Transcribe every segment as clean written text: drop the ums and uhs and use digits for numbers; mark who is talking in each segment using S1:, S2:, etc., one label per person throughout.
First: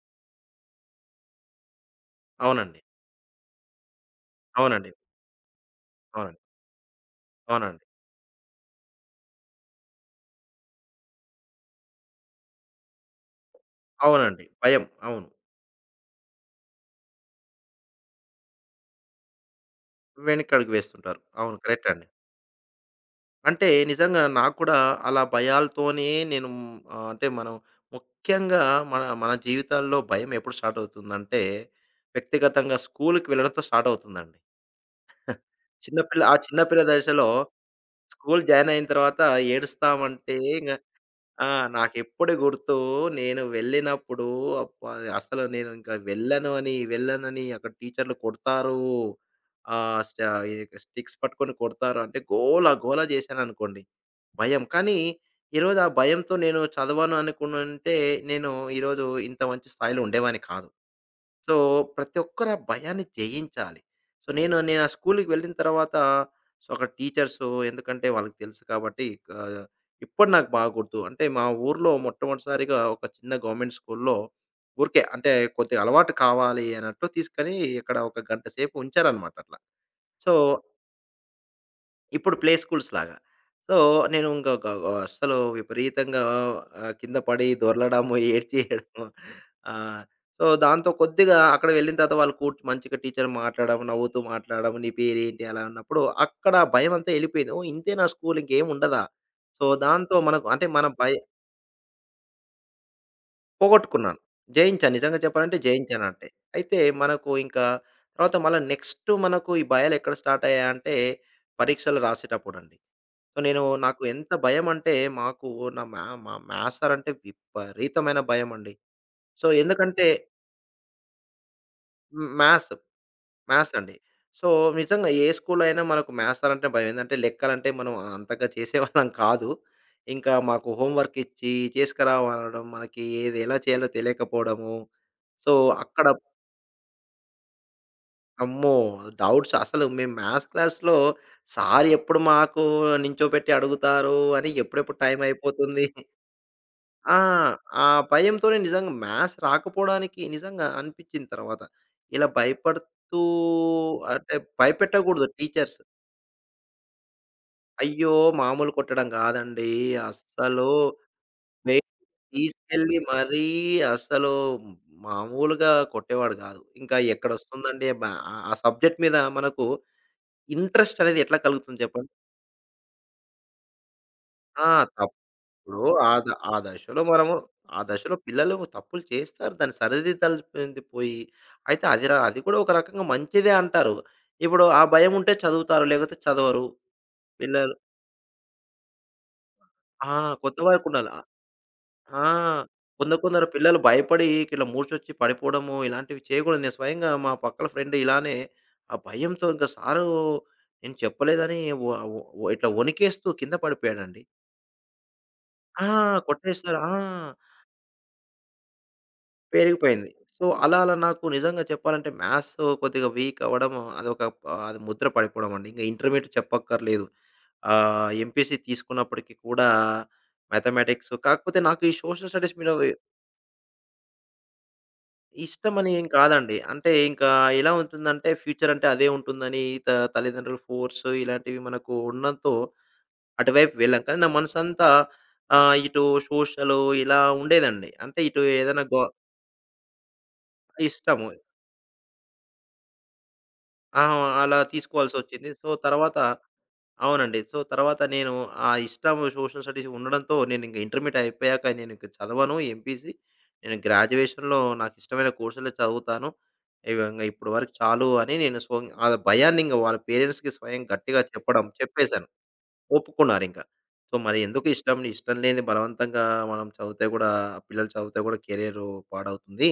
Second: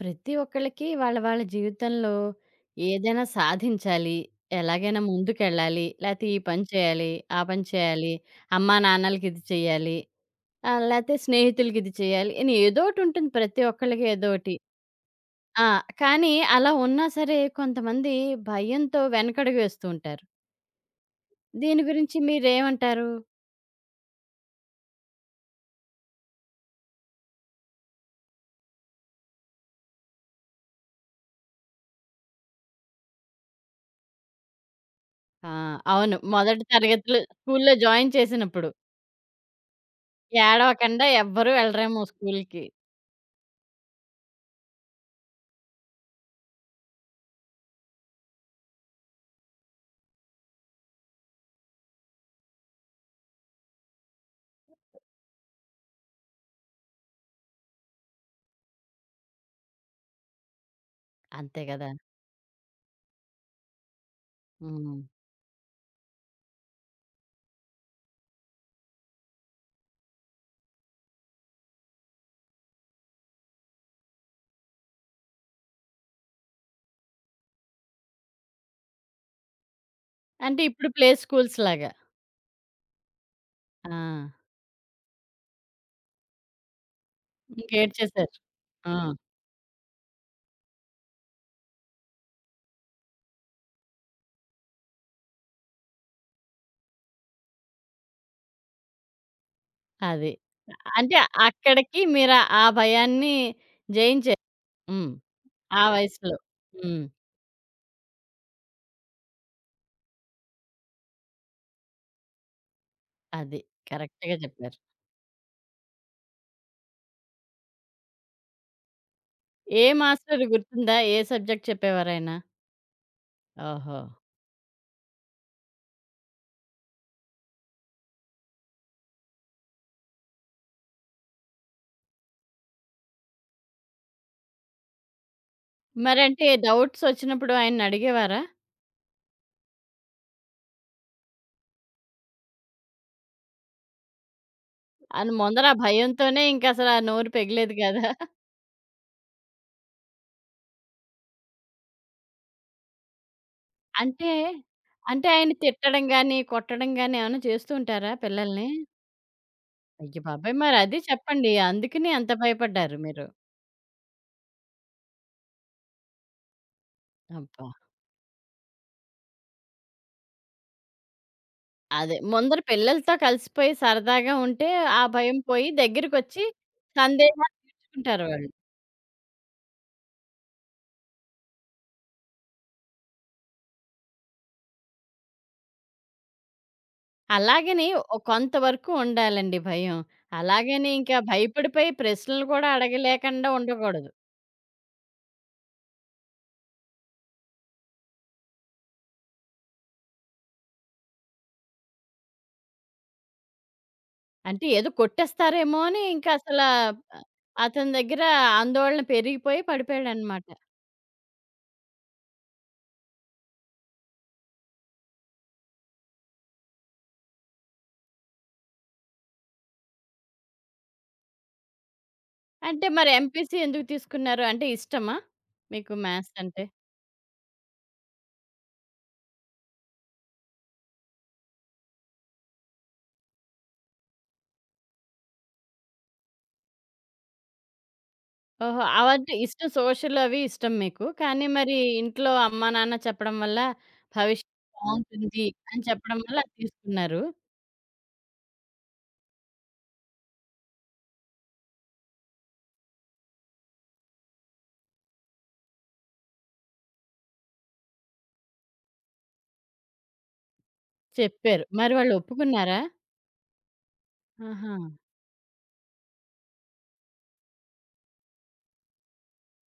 S1: ప్రతి ఒక్కళ్ళకి వాళ్ళ వాళ్ళ జీవితంలో
S2: అవునండి.
S1: ఏదైనా సాధించాలి.
S2: అవునండి.
S1: ఎలాగైనా ముందుకెళ్ళాలి. లేతే ఈ
S2: అవునండి.
S1: పని చేయాలి, ఆ పని
S2: అవునండి.
S1: చేయాలి, అమ్మా నాన్నలకి ఇది చేయాలి, లేతే స్నేహితులకి ఇది చేయాలి అని ఏదోటి ఉంటుంది ప్రతి ఒక్కళ్ళకి
S2: అవునండి.
S1: ఏదోటి.
S2: భయం. అవును.
S1: ఆ! కానీ అలా ఉన్నా సరే కొంతమంది భయంతో వెనకడుగు వేస్తూ ఉంటారు.
S2: వెనకడుగు వేస్తుంటారు. అవును.
S1: దీని
S2: కరెక్టే అండి.
S1: గురించి మీరేమంటారు?
S2: అంటే నిజంగా నాకు కూడా అలా భయాలతోనే నేను అంటే మనం ముఖ్యంగా మన మన జీవితాల్లో భయం ఎప్పుడు స్టార్ట్ అవుతుందంటే, వ్యక్తిగతంగా స్కూలుకి వెళ్ళడంతో స్టార్ట్ అవుతుందండి.
S1: ఆ! అవును.
S2: చిన్న
S1: మొదటి
S2: పిల్ల
S1: తరగతిలో
S2: దశలో
S1: స్కూల్లో జాయిన్
S2: స్కూల్
S1: చేసినప్పుడు
S2: జాయిన్ అయిన తర్వాత ఏడుస్తామంటే
S1: ఏడవకండా
S2: ఆ!
S1: ఎవ్వరూ వెళ్ళరేమో
S2: నాకెప్పుడు
S1: స్కూల్‌కి.
S2: గుర్తు నేను వెళ్ళినప్పుడు అబ్బా! అసలు నేను ఇంకా వెళ్ళను అని, వెళ్ళనని అక్కడ టీచర్లు కొడతారు. ఆహ్, స్ట ఈ స్టిక్స్ పట్టుకొని కొడతారు అంటే గోల, గోల చేశాననుకోండి. భయం. కానీ ఈరోజు ఆ భయంతో నేను చదవను అనుకునుంటే నేను ఈరోజు ఇంత మంచి స్థాయిలో ఉండేవాడిని కాదు. సో,
S1: అంతే గదా!
S2: ప్రతి ఒక్కరు ఆ భయాన్ని జయించాలి. సో, నేను నేను ఆ
S1: హ్మ్.
S2: స్కూల్‌కి వెళ్ళిన తర్వాత సో, అక్కడ టీచర్సు ఎందుకంటే వాళ్ళకి తెలుసు కాబట్టి ఆహ్, ఇప్పడు నాకు బాగా గుర్తు. అంటే మా ఊర్లో మొట్టమొదటిసారిగా ఒక చిన్న గవర్నమెంట్ స్కూల్‌లో ఊరికే అంటే కొద్దిగా అలవాటు కావాలి అన్నట్టు తీసుకొని ఇక్కడ ఒక గంట సేపు ఉంచారన్నమాట అట్లా. సో
S1: అంటే ఇప్పుడు ప్లే స్కూల్స్‌లాగా.
S2: ఇప్పుడు ప్లే స్కూల్స్‌లాగా. సో,
S1: ఆ!
S2: నేను ఇంక గ గ అస్సలు విపరీతంగా కింద పడి దొర్లడము,
S1: ఇంకేడ్చేశారు. ఆ!
S2: ఏడ్చేయడము. ఆహ్, సో, దాంతో కొద్దిగా అక్కడ వెళ్ళిన తర్వాత వాళ్ళు మంచిగా టీచర్ మాట్లాడడం, నవ్వుతూ మాట్లాడడం, "నీ పేరేంటి?" అలా అన్నప్పుడు అక్కడ భయమంతా ఎళ్ళిపోయింది. ఓహ్! ఇంతేనా స్కూల్ ఇంకేముండదా? సో, దాంతో
S1: అది.
S2: మనకు అంటే మన భయ
S1: అంటే అక్కడికి మీరు ఆ భయాన్ని
S2: పోగొట్టుకున్నాను.
S1: జయించారు.
S2: జయించాను.
S1: హ్మ్.
S2: నిజంగా చెప్పాలంటే
S1: ఆ
S2: జయించానంటే.
S1: వయసులో.
S2: అయితే
S1: హ్మ్.
S2: మనకు ఇంకా తర్వాత మళ్ళా నెక్స్ట్ మనకు ఈ భయాలెక్కడ స్టార్ట్ అయ్యాయంటే పరీక్షలు రాసేటప్పుడండి. సో,
S1: అది.
S2: నాకు ఎంత
S1: కరెక్ట్‌గా చెప్పారు.
S2: భయమంటే, మాకు నా మ్యా మా మ్యాథ్స్ సార్ అంటే విపరీతమైన భయమండి. సో,
S1: ఏ
S2: ఎందుకంటే
S1: మాస్టర్ గుర్తుందా? ఏ సబ్జెక్ట్
S2: హ్మ్.
S1: చెప్పేవారాయన?
S2: మ్యాథ్స్ అండి.
S1: ఓహో!
S2: సో, నిజంగా ఏ స్కూల్‌లో అయినా మనకు మ్యాథ్స్ సార్ అంటే భయం. ఏందంటే, లెక్కలంటే మనం అంతగా చేసేవాళ్ళం కాదు. ఇంకా మాకు హోమ్ వర్క్ ఇచ్చి చేసుకురావనడం, మనకి ఏది ఎలా చేయాలో తెలియకపోవడము. సో, అక్కడ
S1: మరంటే డౌట్స్ వచ్చినప్పుడు ఆయన్నడిగేవారా?
S2: అమ్మో! డౌట్స్ అసలు మేము మ్యాథ్స్ క్లాస్‌లో సార్ ఎప్పుడు మాకు నించోబెట్టి అడుగుతారు అని ఎప్పుడెప్పుడు టైం
S1: అని ముందర ఆ
S2: అయిపోతుంది
S1: భయంతోనే ఇంకసల
S2: ఆ!
S1: నోరు పెగిలేది
S2: ఆ
S1: కాదా?
S2: భయంతోనే నిజంగా మ్యాథ్స్ రాకపోవడానికి నిజంగా అనిపిచ్చింది తర్వాత. ఇలా భయపడుతూ
S1: అంటే
S2: అంటే భయపెట్టకూడదు
S1: అంటే ఆయన
S2: టీచర్స్.
S1: తిట్టడం గాని, కొట్టడం గాని ఏమన్నా చేస్తూ
S2: అయ్యో!
S1: ఉంటారా పిల్లల్ని?
S2: మామూలు కొట్టడం కాదండి.
S1: అయ్య బాబోయ్!
S2: అస్సలు
S1: మరదే చెప్పండి.
S2: వెయిట్
S1: అందుకనే అంత
S2: తీసుకెళ్ళి
S1: భయపడ్డారు మీరు.
S2: మరీ అస్సలు మామూలుగా కొట్టేవాడు కాదు. ఇంకా
S1: అబ్బా!
S2: ఎక్కడొస్తుందండి ఆ ఆ సబ్జెక్ట్ మీద మనకు ఇంట్రెస్ట్ అనేది ఎట్లా కలుగుతుంది చెప్పండి?
S1: అదే ముందర పిల్లలతో కలిసిపోయి సరదాగా
S2: ఆ!
S1: ఉంటే, ఆ భయం పోయి
S2: ఇప్పుడు ఆ ద
S1: దగ్గరికొచ్చి
S2: ఆ దశలో మనము
S1: సందేహాలు
S2: ఆ దశలో
S1: తీర్చుకుంటారు వాళ్ళు.
S2: పిల్లలు తప్పులు చేస్తారు. దాన్ని సరిదిద్దాల్సింది పోయి, అయితే అది కూడా ఒక రకంగా మంచిదే అంటారు. ఇప్పుడు ఆ భయముంటే చదువుతారు. లేకపోతే చదవరు. పిల్లలు
S1: అలాగని ఓ కొంతవరకు ఉండాలండి భయం.
S2: ఆ! కొంత వరకు
S1: అలాగని
S2: ఉండాలి.
S1: ఇంకా
S2: ఆ!
S1: భయపడిపోయి
S2: ఆ,
S1: ప్రశ్నలు కూడా
S2: కొందరు కొందరు
S1: అడగలేకుండా
S2: పిల్లలు
S1: ఉండకూడదు.
S2: భయపడి ఇట్లా మూర్చొచ్చి పడిపోవడము ఇలాంటివి చేయకూడదు. నేను స్వయంగా మా పక్కల ఫ్రెండ్ ఇలానే ఆ భయంతో ఇంక సారు నేను చెప్పలేదని వ వ ఇట్లా వణికేస్తూ కింద పడిపోయాడండి.
S1: అంటే ఏదో కొట్టేస్తారేమో
S2: ఆ!
S1: అని ఇంకా అసల
S2: కొట్టేసారు. ఆ!
S1: అతని దగ్గర ఆందోళన పెరిగిపోయి
S2: పెరిగిపోయింది. సో,
S1: పడిపోయాడనమాట.
S2: అలా అలా నాకు నిజంగా చెప్పాలంటే మ్యాథ్స్ కొద్దిగా వీక్ అవ్వడం అదొక అది ముద్ర పడిపోవడం అండి. ఇంక ఇంటర్మీడియేట్ చెప్పక్కర్లేదు. ఎంపీసీ తీసుకున్నప్పటికి కూడా మ్యాథమెటిక్స్ కాకపోతే నాకు ఈ సోషల్ స్టడీస్ మీద
S1: అంటే మరి ఎంపీసీ ఎందుకు తీసుకున్నారు? అంటే ఇష్టమా
S2: ఇష్టమని
S1: మీకు
S2: ఏం
S1: మ్యాథ్స్
S2: కాదండి.
S1: అంటే?
S2: అంటే ఇంకా ఎలా ఉంటుందంటే ఫ్యూచర్ అంటే అదే ఉంటుందని తల్లిదండ్రుల ఫోర్స్ ఇలాంటివి మనకు ఉండడంతో అటువైపు వెళ్ళాం. కానీ నా మనసంతా ఇటు సోషలు ఇలా ఉండేదండి. అంటే ఇటు ఏదైనా
S1: ఓహో!
S2: గో
S1: అవంటే ఇష్టం సోషల్ అవి ఇష్టం మీకు.
S2: ఇష్టము.
S1: కానీ మరి ఇంట్లో అమ్మా, నాన్న చెప్పడం వల్ల
S2: ఆ! అలా
S1: భవిష్యత్తు బావుంటుంది
S2: తీసుకోవాల్సొచ్చింది. సో,
S1: అని
S2: తర్వాత
S1: చెప్పడం వల్ల అది తీసుకున్నారు.
S2: అవునండి. సో, తర్వాత నేను ఆ ఇష్టం సోషల్ స్టడీస్ ఉండడంతో నేనింక ఇంటర్మీడియేట్ అయిపోయాక నేనింక చదవను ఎంపీసీ. నేను గ్రాడ్యుయేషన్‌లో నాకిష్టమైన కోర్సులే చదువుతాను. ఇవంగా ఇప్పటి వరకు చాలు అని నేను స్వ ఆ భయాన్నింక వాళ్ళ పేరెంట్స్‌కి స్వయం గట్టిగా చెప్పడం
S1: చెప్పారు. మరి వాళ్ళు
S2: చెప్పేసాను.
S1: ఒప్పుకున్నారా?
S2: ఒప్పుకున్నారింక. సో, మరి ఎందుకు
S1: ఆహా!
S2: ఇష్టం, ఇష్టం లేనిది బలవంతంగా మనం చదివితే కూడా పిల్లలు చదివితే కూడా కెరియరు పాడవుతుంది.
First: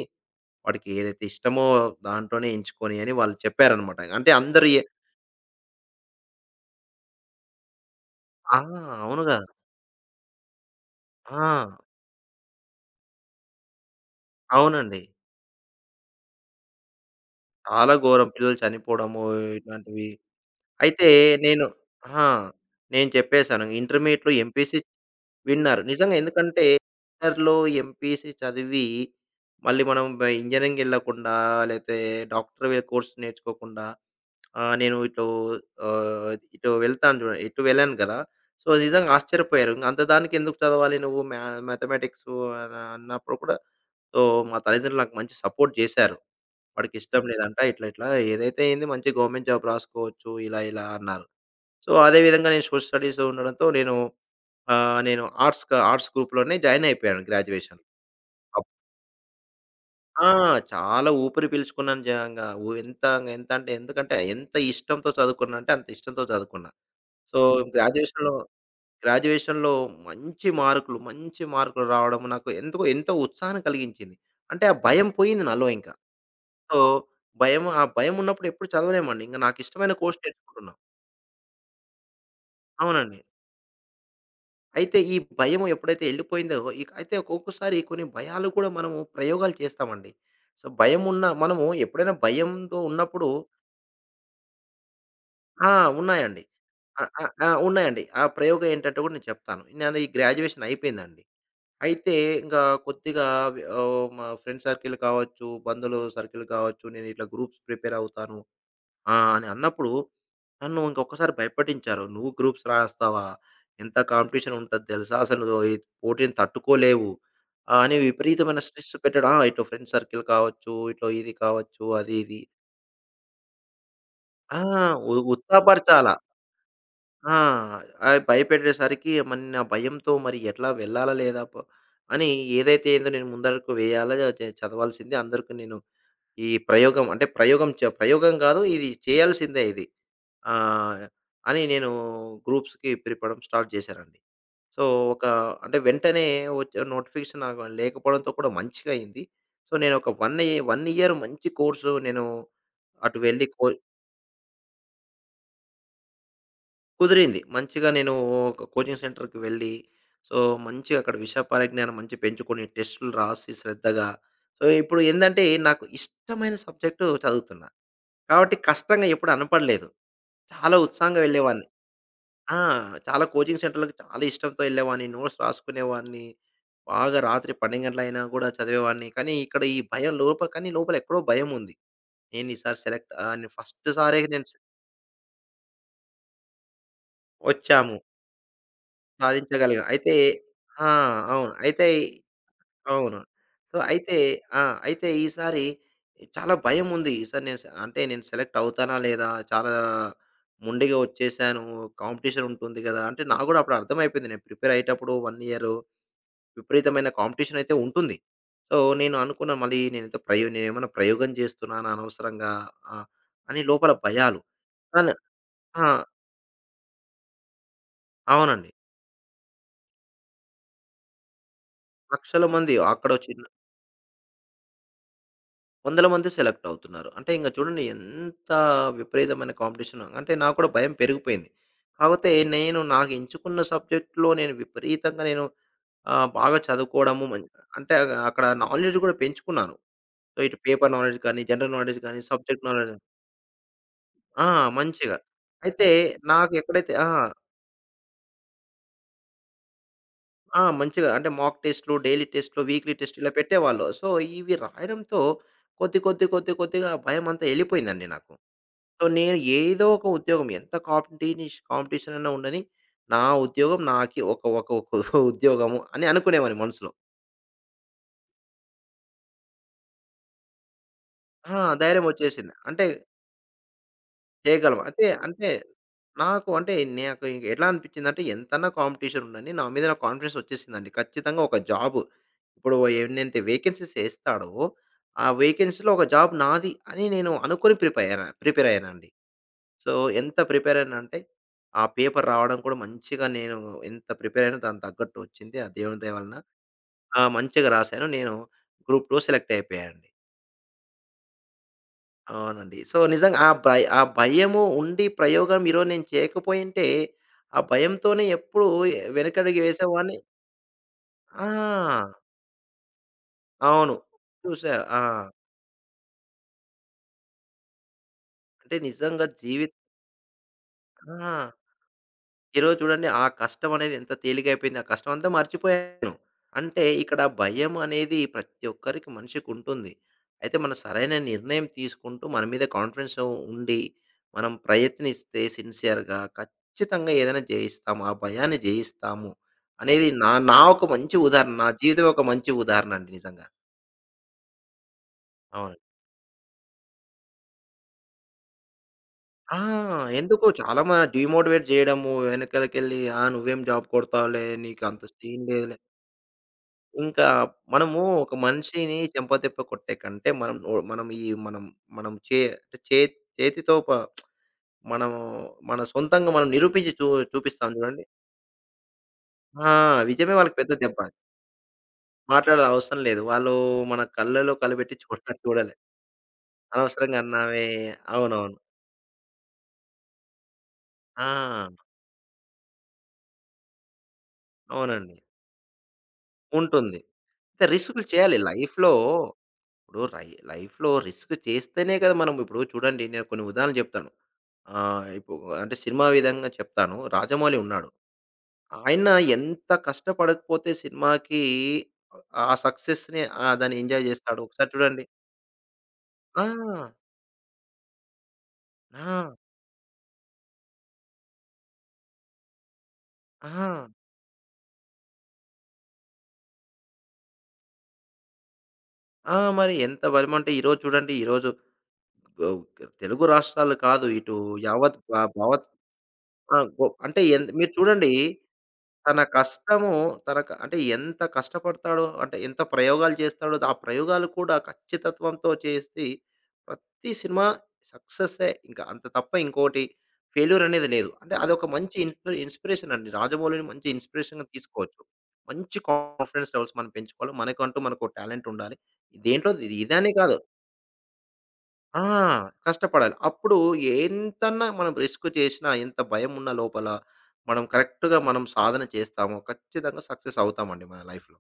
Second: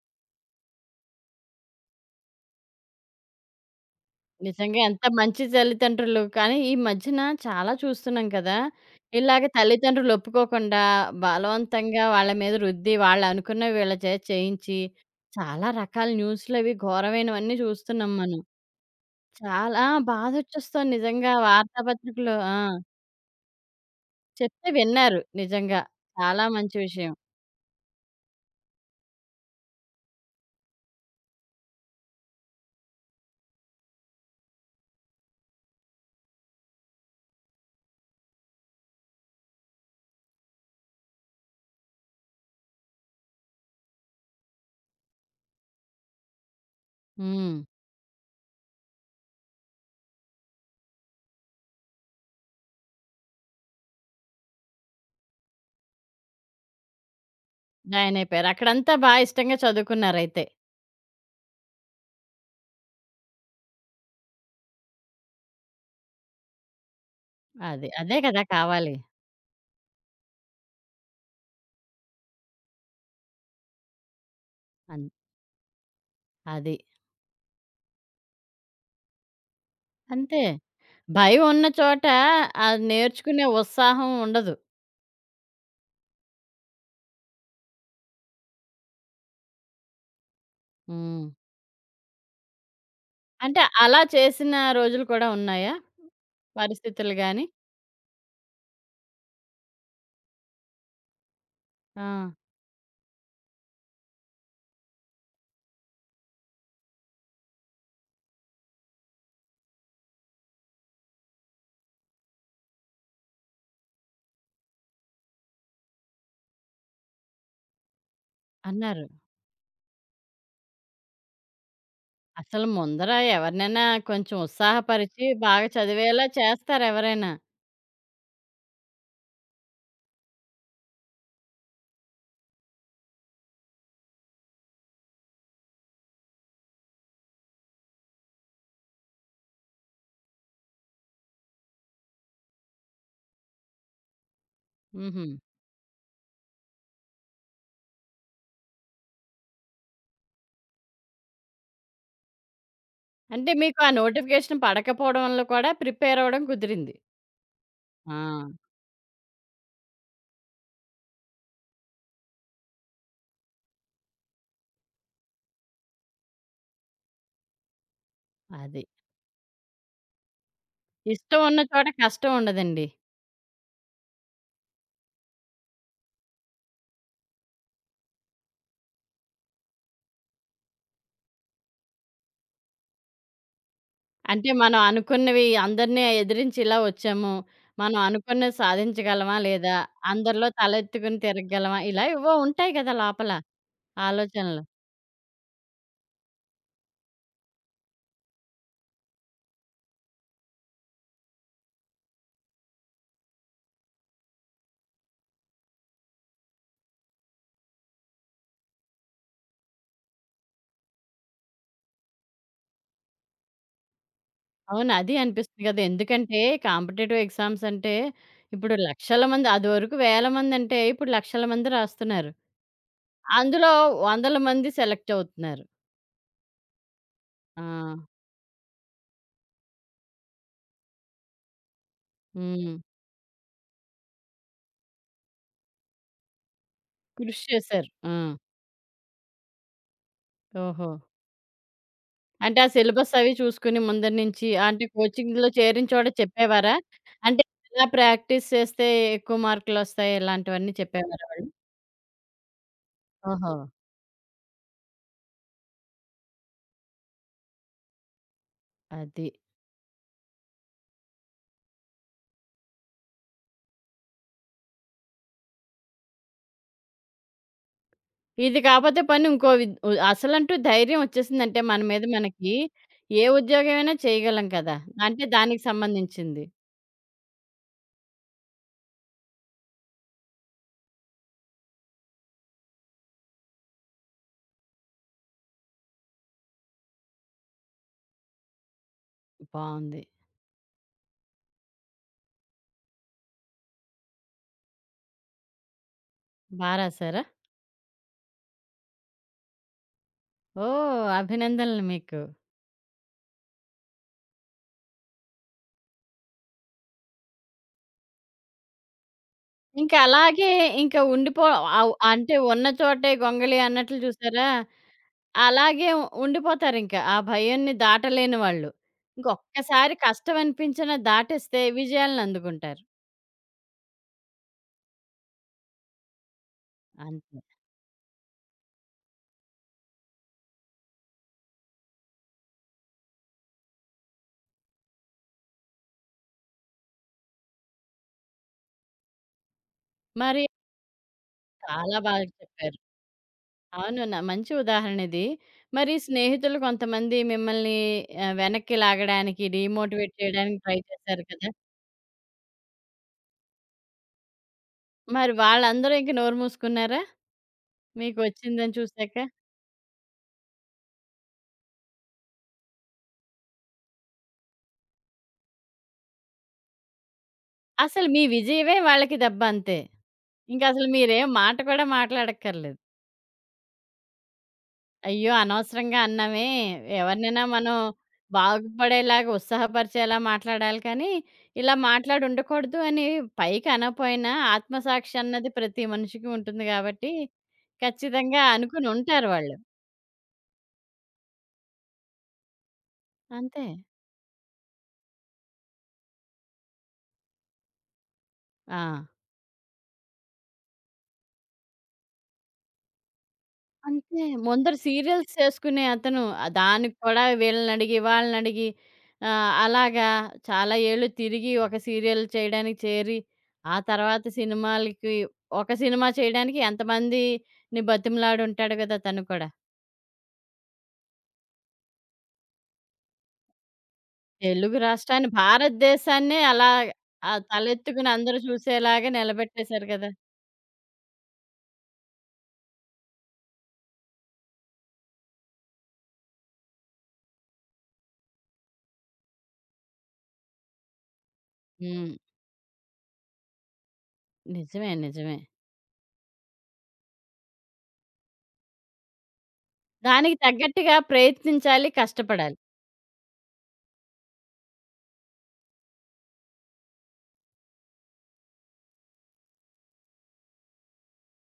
S2: వాడికి ఏదైతే ఇష్టమో దాంట్లోనే ఎంచుకొని అని వాళ్ళు చెప్పారనమాట. అంటే అందరి
S1: నిజంగా ఎంత మంచి తల్లిదండ్రులు. కానీ ఈ మధ్యన చాలా చూస్తున్నాం కదా!
S2: ఆ! అవునుగా.
S1: ఇలాగ తల్లిదండ్రులు ఒప్పుకోకుండా
S2: ఆ!
S1: బలవంతంగా వాళ్ళ మీద రుద్ది వాళ్ళనుకున్నవి వీళ్ళ చేత చేయించి
S2: అవునండి.
S1: చాలా రకాల న్యూస్‌లవి ఘోరమైనవన్నీ
S2: చాలా
S1: చూస్తున్నాం
S2: ఘోరం
S1: మనం.
S2: పిల్లలు చనిపోవడము
S1: చాలా
S2: ఇట్లాంటివి.
S1: బాధొచ్చేస్తోంది
S2: అయితే
S1: నిజంగా
S2: నేను ఆ!
S1: వార్తాపత్రికలో. ఆ!
S2: నేను చెప్పేసాను. ఇంటర్మీడియేట్‌లో
S1: చెప్తే
S2: ఎంపీసీ
S1: విన్నారు. నిజంగా.
S2: విన్నారు. నిజంగా
S1: చాలా
S2: ఎందుకంటే
S1: మంచి విషయం.
S2: ఇంటర్‌లో ఎంపీసీ చదివి మళ్ళీ మనం ఇంజినీరింగ్ ఎళ్ళకుండా లేతే డాక్టర్ వే కోర్స్ నేర్చుకోకుండా ఆహ్, నేను ఇటు ఆహ్, ఇటు వెళ్తాను చూడండి. ఇటు వెళ్ళాను కదా! సో, నిజంగా ఆశ్చర్యపోయారు. అంత దానికి ఎందుకు చదవాలి నువ్వు మ్యాథమెటిక్స్ అని అన్నప్పుడు కూడా సో, మా తల్లిదండ్రులు నాకు మంచి సపోర్ట్ జేశారు. "వాడికిష్టం లేదంట.
S1: హ్మ్.
S2: ఇట్లా ఇట్లా ఏదైతే అయింది మంచి గవర్నమెంట్ జాబ్ రాసుకోవచ్చు" ఇలా ఇలా అన్నారు. సో, అదే విధంగా నేను సోషల్ స్టడీస్ ఉండడంతో నేను ఆహ్, నేను ఆర్ట్స్ క ఆర్ట్స్ గ్రూప్‌లోనే జాయిన్ అయిపోయాను గ్రాడ్యుయేషన్.
S1: జాయిన్ అయిపోయారు.
S2: అప్
S1: అక్కడంతా బా ఇష్టంగా
S2: ఆ!
S1: చదువుకున్నారయితే.
S2: చాలా ఊపిరి పీల్చుకున్నాను జంగా ఉ ఎంత ఎంత అంటే ఎందుకంటే ఎంత ఇష్టంతో చదువుకున్నానంటే అంత ఇష్టంతో చదువుకున్నా. సో,
S1: అది. అదే
S2: గ్రాడ్యుయేషన్‌లో
S1: కదా! కావాలి.
S2: గ్రాడ్యుయేషన్‌లో మంచి మార్కులు రావడం నాకు ఎందుకో ఎంతో ఉత్సాహాన్ని కలిగించింది. అంటే ఆ
S1: అన్
S2: భయం పోయింది నాలో ఇంక.
S1: అది.
S2: సో, భయం ఆ భయమున్నప్పుడు ఎప్పుడు చదవలేమండి. ఇంక నాకిష్టమైన కోర్స్
S1: అంతే.
S2: నేర్చుకుంటున్నా.
S1: భయం ఉన్న చోట అది
S2: అవునండి.
S1: నేర్చుకునే ఉత్సాహం ఉండదు.
S2: అయితే ఈ భయం ఎప్పుడైతే ఎళ్ళిపోయిందో ఇక అయితే ఒక్కొక్కసారి కొన్ని భయాలు కూడా మనము ప్రయోగాలు చేస్తామండి. సో, భయమున్న
S1: హ్మ్.
S2: మనము ఎప్పుడైనా భయంతో ఉన్నప్పుడు
S1: అంటే అలా చేసిన రోజులు కూడా
S2: ఆ!
S1: ఉన్నాయా?
S2: ఉన్నాయండి.
S1: పరిస్థితులు గాని?
S2: ఆ! ఉన్నాయండి. ఆ ప్రయోగం ఏంటంటే కూడా నేను చెప్తాను. నాది గ్రాడ్యుయేషన్ అయిపోయిందండి.
S1: ఆ!
S2: అయితే ఇంకా కొద్దిగా మా ఫ్రెండ్ సర్కిల్ కావచ్చు, బంధువులు సర్కిల్ కావచ్చు, నేనిట్లా గ్రూప్స్ ప్రిపేర్ అవుతాను. ఆ! అని అన్నప్పుడు నన్ను ఇంకొకసారి భయపట్టించారు. "నువ్వు గ్రూప్స్ రాస్తావా? ఎంత కాంపిటీషన్ ఉంటది తెలుసా? అసలు నువ్వు ఈ పోటీని తట్టుకోలేవు" అని విపరీతమైన స్ట్రెస్
S1: అన్నారు.
S2: పెట్టడం. ఆ! ఇటు ఫ్రెండ్ సర్కిల్ కావచ్చు, ఇటు ఇది కావచ్చు, అది ఇది.
S1: అసలు ముందర ఎవరినైనా కొంచెం
S2: ఆ!
S1: ఉత్సాహపరిచి బాగా
S2: ఉత్సాహపరచాల.
S1: చదివేలా చేస్తారెవరైనా.
S2: ఆ! భయపెట్టేసరికి మరి నా భయంతో మరి ఎట్లా వెళ్ళాలా లేదా అని ఏదైతే ఏందో నేను ముందడుగు వేయాలా చదవాల్సింది. అందరికి నేను ఈ ప్రయోగం అంటే ప్రయోగం కాదు ఇది చేయాల్సిందే ఇది. ఆ! అని నేను గ్రూప్స్‌కి పిలపడం స్టార్ట్ చేశారండి. సో, ఒక
S1: హుహు.
S2: అంటే వెంటనే వచ్చే నోటిఫికేషన్ నాకు లేకపోవడంతో కూడా మంచిగా అయింది. సో, నేను ఒక 1 ఇయర్ మంచి కోర్సు నేను అటు వెళ్లి
S1: అంటే
S2: కో
S1: మీకు ఆ నోటిఫికేషన్ పడకపోవడం వల్ల కూడా ప్రిపేర్ అవ్వడం కుదిరింది.
S2: కుదిరింది. మంచిగా నేను
S1: ఆ!
S2: ఒక కోచింగ్ సెంటర్‌కి వెళ్లి, సో, మంచిగా అక్కడ విషయ పరిజ్ఞానం మంచిగా పెంచుకొని, టెస్టులు రాసి శ్రద్ధగా సో, ఇప్పుడు ఏందంటే నాకు ఇష్టమైన సబ్జెక్ట్ చదువుతున్నా. కాబట్టి
S1: అది.
S2: కష్టంగా ఎప్పుడు అనపడలేదు. చాలా ఉత్సాహంగా
S1: ఇష్టం ఉన్న
S2: వెళ్ళేవాడిని.
S1: చోట కష్టం
S2: ఆ!
S1: ఉండదండి.
S2: చాలా కోచింగ్ సెంటర్‌లకి చాలా ఇష్టంతో ఎళ్ళేవాడిని. నోట్స్ రాసుకునేవాడిని. బాగా రాత్రి 12 గంటలయినా కూడా చదివేవాడిని. కానీ ఇక్కడ ఈ భయం కానీ లోపల ఎక్కడో భయముంది. నేను ఈసారి సెలెక్ట్ ఆహ్, నేను ఫస్ట్ సారే నేను
S1: అంటే
S2: సె
S1: మనం అనుకున్నవి అందరిని ఎదిరించి ఇలా వచ్చాము.
S2: వచ్చాము.
S1: మనం అనుకున్నది సాధించగలమా? లేదా?
S2: సాధించగలిగాం. అయితే
S1: అందరిలో
S2: ఆ!
S1: తలెత్తుకుని
S2: అవును.
S1: తిరగగలమా?
S2: అయితే
S1: ఇలా ఏవో ఉంటాయి కదా!
S2: అవును.
S1: లోపల
S2: సో, అయితే ఆ!
S1: ఆలోచనలు.
S2: అయితే ఈసారి చాలా భయముంది. ఈసారి నేను సె అంటే నేను సెలెక్ట్ అవుతానా లేదా? చాలా మొండిగా వచ్చేసాను. కాంపిటీషన్ ఉంటుంది గదా! అంటే నాకు గూడా అప్పుడు అర్థమైపోయింది. నేను ప్రిపేర్ అయ్యేటప్పుడు 1 ఇయరు విపరీతమైన కాంపిటీషన్ అయితే ఉంటుంది. సో, నేను అనుకున్నా మళ్ళీ నేనేదో ప్రయో నేనేమన్నా ప్రయోగం చేస్తున్నానా అనవసరంగా ఆహ్, అని లోపల భయాలు.
S1: అవును.
S2: కానీ
S1: అది అనిపిస్తుంది కదా!
S2: ఆ!
S1: ఎందుకంటే కాంపిటీటివ్ ఎగ్జామ్స్ అంటే
S2: అవునండి.
S1: ఇప్పుడు లక్షల మంది అదివరకు వేల మంది అంటే ఇప్పుడు లక్షల మంది రాస్తున్నారు.
S2: లక్షల మంది అక్కడో చిన్న
S1: అందులో వందల మంది సెలెక్ట్ అవుతున్నారు.
S2: వందల మంది సెలెక్ట్ అవుతున్నారు. అంటే ఇంక
S1: ఆ!
S2: చూడండి ఎంత విపరీతమైన కాంపిటీషన్. అంటే నాకు కూడా భయం పెరిగిపోయింది. కాకపోతే
S1: హ్మ్.
S2: నాకు ఎంచుకున్న సబ్జెక్ట్‌లో నేను విపరీతంగా నేను ఆహ్, బాగా చదువుకోవడము
S1: కృషి చేశారు.
S2: అంటే
S1: ఆ!
S2: అక్కడ నాలెడ్జ్ కూడా పెంచుకున్నాను. సో, ఇటు
S1: ఓహో!
S2: పేపర్ నాలెడ్జ్ కానీ, జనరల్ నాలెడ్జ్ కానీ,
S1: అంటే
S2: సబ్జెక్ట్
S1: ఆ
S2: నాలెడ్జ్
S1: సిలబస్ అవి చూసుకొని ముందర
S2: ఆ!
S1: నుంచి అంటే
S2: మంచిగా.
S1: కోచింగ్‌లో చేరిన
S2: అయితే
S1: చోట
S2: నాకు
S1: చెప్పేవారా?
S2: ఎప్పుడైతే ఆ!
S1: అంటే ఎలా ప్రాక్టీస్ చేస్తే ఎక్కువ మార్కులొస్తాయి
S2: ఆ!
S1: ఇలాంటివన్నీ
S2: మంచిగా
S1: చెప్పేవారా
S2: అంటే
S1: వాళ్ళు?
S2: మాక్ టెస్ట్‌లు, డైలీ టెస్ట్‌లు, వీక్లీ టెస్ట్ ఇలా
S1: ఓహో!
S2: పెట్టేవాళ్ళు. సో, ఇవి రాయడంతో కొద్ది, కొద్ది, కొద్ది, కొద్దిగా భయమంతా ఎళ్ళిపోయిందండి నాకు. సో,
S1: అది.
S2: నేను ఏదో ఒక ఉద్యోగం ఎంత కాంపిటీషన్ అన్నా ఉండని, నా ఉద్యోగం నాకి ఒక ఒక ఒక ఉద్యోగము అని అనుకునేవాడిని మనసులో.
S1: ఇది కాపోతే పోనీ ఇంకో విద్ ఉ అసలంటూ ధైర్యం వచ్చేసిందంటే
S2: ఆ!
S1: మన మీద
S2: ధైర్యం వచ్చేసింది.
S1: మనకి
S2: అంటే
S1: ఏ ఉద్యోగమైనా చేయగలం కదా!
S2: చేయగలం. అయితే
S1: అంటే
S2: అంటే
S1: దానికి సంబంధించింది.
S2: నాకు అంటే నాకు ఇంక ఎట్లా అనిపించిందంటే ఎంతన్నా కాంపిటీషన్ ఉండని నా మీద నాకు కాన్ఫిడెన్స్ వచ్చేసిందండి. ఖచ్చితంగా ఒక జాబ్ ఇప్పుడు ఎన్నైతే వేకెన్సీస్ ఏస్తాడో, ఆ వేకెన్సీలో ఒక జాబ్ నాది అని నేను అనుకోని ప్రిపేర్ అయ్యానండి. సో,
S1: బావుంది.
S2: ఎంత ప్రిపేర్ అయ్యానంటే ఆ పేపర్ రావడం కూడా మంచిగా నేను ఎంత ప్రిపేర్ అయ్యానో దానికి తగ్గట్టు వచ్చింది. ఆ దేవుని దయ వలన.
S1: బా
S2: ఆ!
S1: రాసారా?
S2: మంచిగా రాసాను. నేను గ్రూప్ 2 సెలెక్ట్ అయిపోయానండి.
S1: ఓహ్! అభినందనలు మీకు.
S2: అవునండి. సో, నిజంగా ఆ భయము ఉండి ప్రయోగం ఈరోజు నేను చేయకపోయుంటే, ఆ భయంతోనే ఎప్పుడు వెనకడుగు
S1: ఇంకా
S2: వేసేవాడిని.
S1: అలాగే ఇంకా ఉండిపో అవ్
S2: ఆ!
S1: అంటే ఉన్న చోటే గొంగలి
S2: అవును.
S1: అన్నట్లు చూసారా?
S2: చూసా. ఆ!
S1: అలాగే ఉండిపోతారింకా. ఆ భయాన్ని దాటలేని వాళ్ళు.
S2: అంటే నిజంగా
S1: ఇంకొక్కసారి కష్టం అనిపించినా
S2: ఆ!
S1: దాటేస్తే విజయాలను
S2: ఈరోజు
S1: అందుకుంటారు.
S2: చూడండి ఆ కష్టం అనేది ఎంత తేలికైపోయింది. ఆ కష్టం అంతా మర్చిపోయాను. అంటే ఇక్కడ
S1: అంతే.
S2: భయం అనేది ప్రతి ఒక్కరికి మనిషికి ఉంటుంది. అయితే మనం సరైన నిర్ణయం తీసుకుంటూ మన మీద కాన్ఫిడెన్స్ ఉండి, మనం ప్రయత్నిస్తే సిన్సియర్‌గా ఖచ్చితంగా ఏదైనా జయిస్తాము. ఆ భయాన్ని జయిస్తాము అనేది నా
S1: మరి
S2: నా ఒక మంచి ఉదాహరణ. నా
S1: చాలా
S2: జీవితం ఒక
S1: బాగా
S2: మంచి
S1: చెప్పారు.
S2: ఉదాహరణ అండి నిజంగా.
S1: అవును. న మంచి ఉదాహరణ ఇది.
S2: అవును.
S1: మరి స్నేహితులు కొంతమంది మిమ్మల్ని వెనక్కి లాగడానికి,
S2: ఆ!
S1: డీమోటివేట్
S2: ఎందుకో
S1: చేయడానికి ట్రై
S2: చాలా
S1: చేశారు కదా!
S2: డీమోటివేట్ జేయడము, వెనకాలకెళ్ళి "ఆ! నువ్వేం జాబ్ కొడతావులే, నీకు అంత
S1: మరి
S2: సీన్ లేదులే."
S1: వాళ్ళందరూ ఇంక నోరు మూసుకున్నారా?
S2: ఇంకా మనము
S1: మీకు
S2: ఒక
S1: వచ్చిందని
S2: మనిషిని
S1: చూసాక?
S2: చెంపదెప్ప కొట్టే కంటే, మనం నో మనం ఈ మనం మనం చే అంటే చే చేతితో ప మనము మన సొంతంగా మనం నిరూపించి చూ చూపిస్తాం చూడండి.
S1: అసలు మీ విజయమే వాళ్ళకి దెబ్బ
S2: ఆ!
S1: అంతే.
S2: విజయమే వాళ్ళకి పెద్ద
S1: ఇంకసలు
S2: దెబ్బ.
S1: మీరేం మాట కూడా
S2: మాట్లాడే
S1: మాట్లాడక్కర్లేదు.
S2: అవసరం లేదు. వాళ్ళు మన కళ్ళలో కళ్ళబెట్టి
S1: అయ్యో!
S2: చూడనే చూడలే.
S1: అనవసరంగా అన్నామే,
S2: అనవసరంగా
S1: ఎవరినైనా
S2: అన్నావే
S1: మనం
S2: అవునవును.
S1: బాగుపడేలాగా, ఉత్సాహపరిచేలా మాట్లాడాలి కానీ,
S2: ఆ!
S1: ఇలా మాట్లాడి ఉండకూడదు అని పైకి అనకపోయినా ఆత్మసాక్షి
S2: అవునండి.
S1: అన్నది ప్రతి మనిషికి ఉంటుంది
S2: ఉంటుంది.
S1: గాబట్టి,
S2: అయితే రిస్కులు చేయాలి
S1: ఖచ్చితంగా అనుకుని
S2: లైఫ్‌లో.
S1: ఉంటారు వాళ్ళు.
S2: ఇప్పుడు లైఫ్‌లో రిస్క్ చేస్తేనే కదా! మనం ఇప్పుడు చూడండి నేను కొన్ని
S1: అంతే.
S2: ఉదాహరణలు చెప్తాను. ఆ! ఇప్పు అంటే సినిమా విధంగా చెప్తాను. రాజమౌళి ఉన్నాడు.
S1: ఆ!
S2: ఆయన ఎంత కష్టపడకపోతే సినిమాకి ఆ సక్సెస్‌ని దాన్ని ఎంజాయ్
S1: అంతే.
S2: జేస్తాడు. ఒకసారి
S1: ముందర
S2: చూడండి.
S1: సీరియల్స్ చేసుకునే అతను
S2: ఆ!
S1: దానికి కూడా వీళ్ళనడిగి, వాళ్ళనడిగి
S2: ఆ!
S1: అలాగా చాలా ఏళ్ళు తిరిగి ఒక సీరియల్ చేయడానికి చేరి, ఆ
S2: ఆ!
S1: తర్వాత సినిమాలకి ఒక సినిమా చేయడానికి ఎంతమందిని బతిమలాడుంటాడు కదా! తను
S2: ఆ!
S1: కూడా.
S2: మరి ఎంత బలమంటే ఈరోజు చూడండి. ఈరోజు గో తెలుగు రాష్ట్రాలు కాదు. ఇటు
S1: తెలుగు
S2: యావత్ భ
S1: రాష్ట్రాన్ని,
S2: భావత్
S1: భారతదేశాన్నే
S2: ఆహ్,
S1: అలా
S2: గొ అంటే ఎంత మీరు చూడండి
S1: తలెత్తుకుని అందరూ చూసేలాగా
S2: తన
S1: నిలబెట్టేశారు
S2: కష్టము
S1: కదా!
S2: అంటే ఎంత కష్టపడతాడో, అంటే ఎంత ప్రయోగాలు చేస్తాడో, ఆ ప్రయోగాలు కూడా ఖచ్చితత్వంతో చేసి ప్రతి సినిమా సక్సెస్సే. ఇంకా అంత తప్ప ఇంకోటి ఫెయిల్యూర్ అనేది లేదు. అంటే అదొక మంచి
S1: హ్మ్.
S2: ఇన్‌స్పిరేషన్ అండి. 'రాజమౌళిని' మంచి ఇన్‌స్పిరేషన్‌గా
S1: నిజమే.
S2: తీసుకోవచ్చు.
S1: నిజమే.
S2: మంచి కాన్ఫిడెన్స్ లెవెల్స్ మనం పెంచుకోవాలి. మనకంటూ మనకు టాలెంట్ ఉండాలి. దేంట్లో ఇది- ఇదనే కాదు.
S1: దానికి తగ్గట్టుగా ప్రయత్నించాలి,
S2: ఆ!
S1: కష్టపడాలి.
S2: కష్టపడాలి. అప్పుడు ఎంతన్నా మనం రిస్క్ చేసినా, ఎంత భయమున్న లోపల, మనం సాధన చేస్తామో, ఖచ్చితంగా సక్సెస్ అవుతామండి మన లైఫ్‌లో.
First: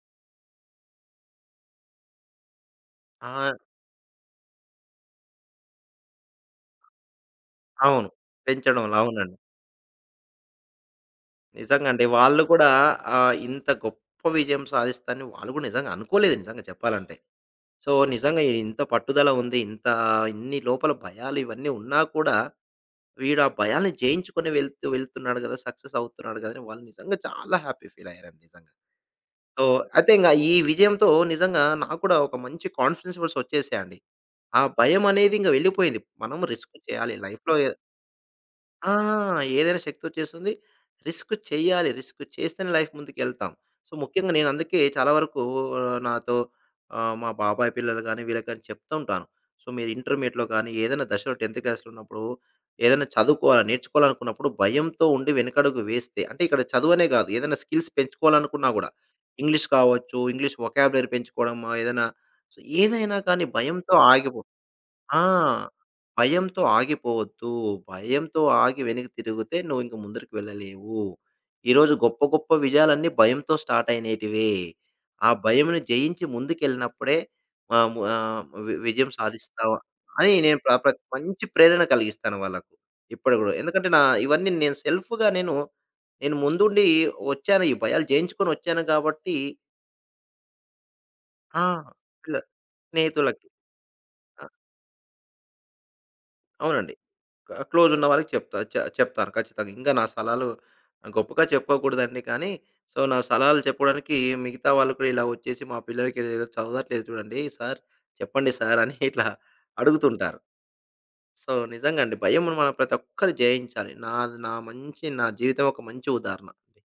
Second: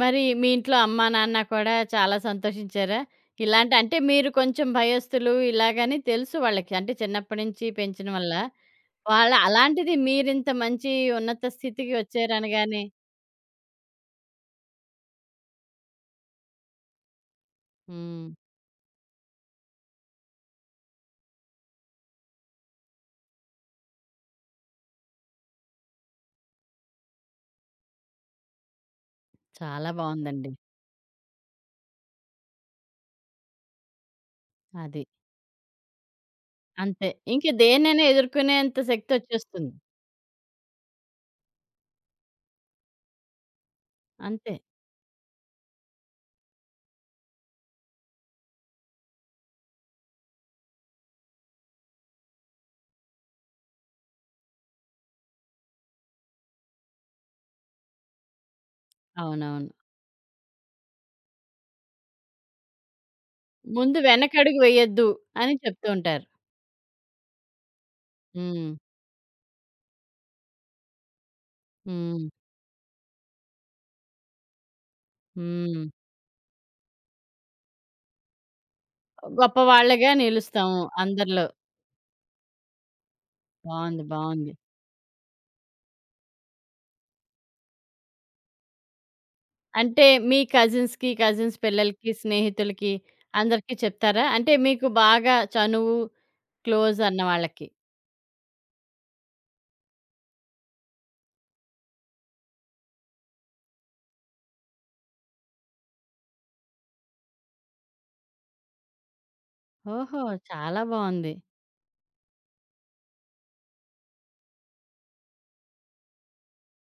S1: మరి మీ ఇంట్లో అమ్మా, నాన్న కూడా చాలా సంతోషించారా?
S2: ఆ!
S1: ఇలాంటి అంటే మీరు కొంచెం భయస్థులు ఇలాగని తెలుసు వాళ్ళకి. అంటే చిన్నప్పటి నుంచి
S2: అవును.
S1: పెంచడం వల్ల.
S2: పెంచడంలో.
S1: వాళ్ళ
S2: అవునండి.
S1: అలాంటిది మీరింత మంచి ఉన్నత
S2: నిజంగా
S1: స్థితికి
S2: అండి. వాళ్ళు కూడా
S1: వచ్చారనగానే
S2: ఇంత గొప్ప విజయం సాధిస్తారని వాళ్ళు కూడా నిజంగా అనుకోలేదు నిజంగా చెప్పాలంటే. సో,
S1: హ్మ్.
S2: నిజంగా ఇంత పట్టుదల ఉంది. ఇంత ఇన్ని లోపల భయాలు ఇవన్నీ ఉన్నా కూడా, వీడు ఆ భయాల్ని జయించుకొని వెళ్తూ వెళ్తున్నాడు కదా! సక్సెస్ అవుతున్నాడు కదా! అని వాళ్ళు నిజంగా చాలా హ్యాపీ ఫీల్ అయ్యారండి నిజంగా. సో,
S1: చాలా
S2: అయితే ఇంగ
S1: బావుందండి.
S2: ఈ విజయంతో నిజంగా నాకు కూడా ఒక మంచి కాన్ఫిడెన్స్ లెవెల్స్ వచ్చేసాయండి. ఆ
S1: అది.
S2: భయం అనేది ఇంక వెళ్ళిపోయింది. మనం రిస్క్
S1: అంతే.
S2: చేయాలి
S1: ఇంక
S2: లైఫ్‌లో
S1: దేన్నైనా ఎదుర్కొనేంత
S2: ఆ!
S1: శక్తొచ్చేస్తుంది.
S2: ఏదైనా శక్తోచ్చేస్తుంది. రిస్క్ చేయాలి. రిస్క్ చేస్తేనే లైఫ్ ముందుకెళ్తాం. సో, ముఖ్యంగా నేను
S1: అంతే.
S2: అందుకే చాలా వరకు నాతో మా బాబాయ్ పిల్లలు గాని, వీళ్ళకి గాని చెప్తూ ఉంటాను. సో, మీరు ఇంటర్మీడియేట్‌లో గాని, ఏదైనా దశలో 10థ్ క్లాస్‌లో ఉన్నప్పుడు, ఏదైనా చదువుకోవాలి, నేర్చుకోవాలనుకున్నప్పుడు భయంతో ఉండి వెనకడుగు వేస్తే అంటే ఇక్కడ చదువనే కాదు. ఏదైనా స్కిల్స్ పెంచుకోవాలనుకున్నా గూడా, ఇంగ్లీష్
S1: అవునవును.
S2: కావచ్చు, ఇంగ్లీష్ వొకాబులరీ పెంచుకోవడం, ఏదైనా సో, ఏదైనా కానీ భయంతో
S1: ముందు
S2: ఆగిపో
S1: వెనకడుగు వేయొద్దు
S2: ఆ!
S1: అని చెప్తూ ఉంటారు.
S2: భయంతో ఆగిపోవద్దు. భయంతో
S1: హ్మ్.
S2: ఆగి వెనక్కి తిరిగితే నువ్వింక ముందరికి వెళ్ళలేవు. ఈరోజు గొప్ప
S1: హ్మ్.
S2: గొప్ప విజయాలన్నీ భయంతో స్టార్ట్ అయినేటివే. ఆ భయంని
S1: హ్మ్.
S2: జయించి ముందుకెళ్ళినప్పుడే ఆహ్, ము ఆహ్, వి విజయం సాధిస్తావు
S1: గొప్పవాళ్ళుగా
S2: అని నేను ప్ర
S1: నిలుస్తాము
S2: ప్ర మంచి
S1: అందరిలో.
S2: ప్రేరణ కలిగిస్తాను వాళ్ళకు. ఇప్పటికి గూడా. ఎందుకంటే నా
S1: బావుంది.
S2: ఇవన్నీ
S1: బావుంది.
S2: నేను సెల్ఫ్‌గా నేను, నేను ముందుండి వచ్చాను. ఈ భయాలు జయించుకొని వచ్చాను గాబట్టి
S1: అంటే మీ కజిన్స్‌కి, కజిన్స్
S2: ఆ!
S1: పిల్లలకి,
S2: పిల్ల
S1: స్నేహితులకి
S2: స్నేహితులకి.
S1: అందరికి చెప్తారా?
S2: ఆ!
S1: అంటే మీకు బాగా చనువు,
S2: అవునండి.
S1: క్లోజ్ అన్న వాళ్ళకి.
S2: క్లోజ్ ఉన్న వాళ్ళకి చెప్తా. చెప్తాను ఖచ్చితంగా. ఇంకా నా సలహాలు గొప్పగా చెప్పుకోకూడదండి. కానీ సో, నా సలహాలు చెప్పడానికి మిగతా వాళ్ళు కూడా ఇలా వచ్చేసి మా పిల్లలకి ఏదో చదవట్లేదు చూడండి సార్, చెప్పండి సార్ అని ఇట్లా
S1: ఓహో!
S2: అడుగుతుంటారు.
S1: చాలా బావుంది.
S2: సో, నిజంగా అండి భయమును మనం ప్రతి ఒక్కరు జయించాలి. నాది నా మంచి నా జీవితం ఒక మంచి ఉదాహరణ. అండి.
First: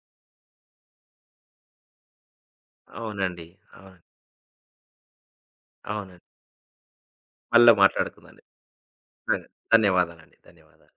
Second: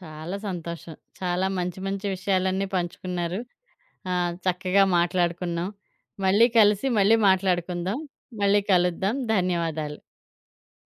S1: చాలా సంతోషం. చాలా మంచి మంచి విషయాలన్నీ పంచుకున్నారు.
S2: అవునండి. అవునండి.
S1: చక్కగా మాట్లాడుకున్నాం.
S2: అవునండి.
S1: మళ్ళీ కలిసి మళ్ళీ
S2: మళ్ళా
S1: మాట్లాడుకుందాం.
S2: మాట్లాడుకుందామండి.
S1: మళ్ళీ కలుద్దాం. ధన్యవాదాలు.
S2: ధన్యవాదాలండి. ధన్యవాదాలు.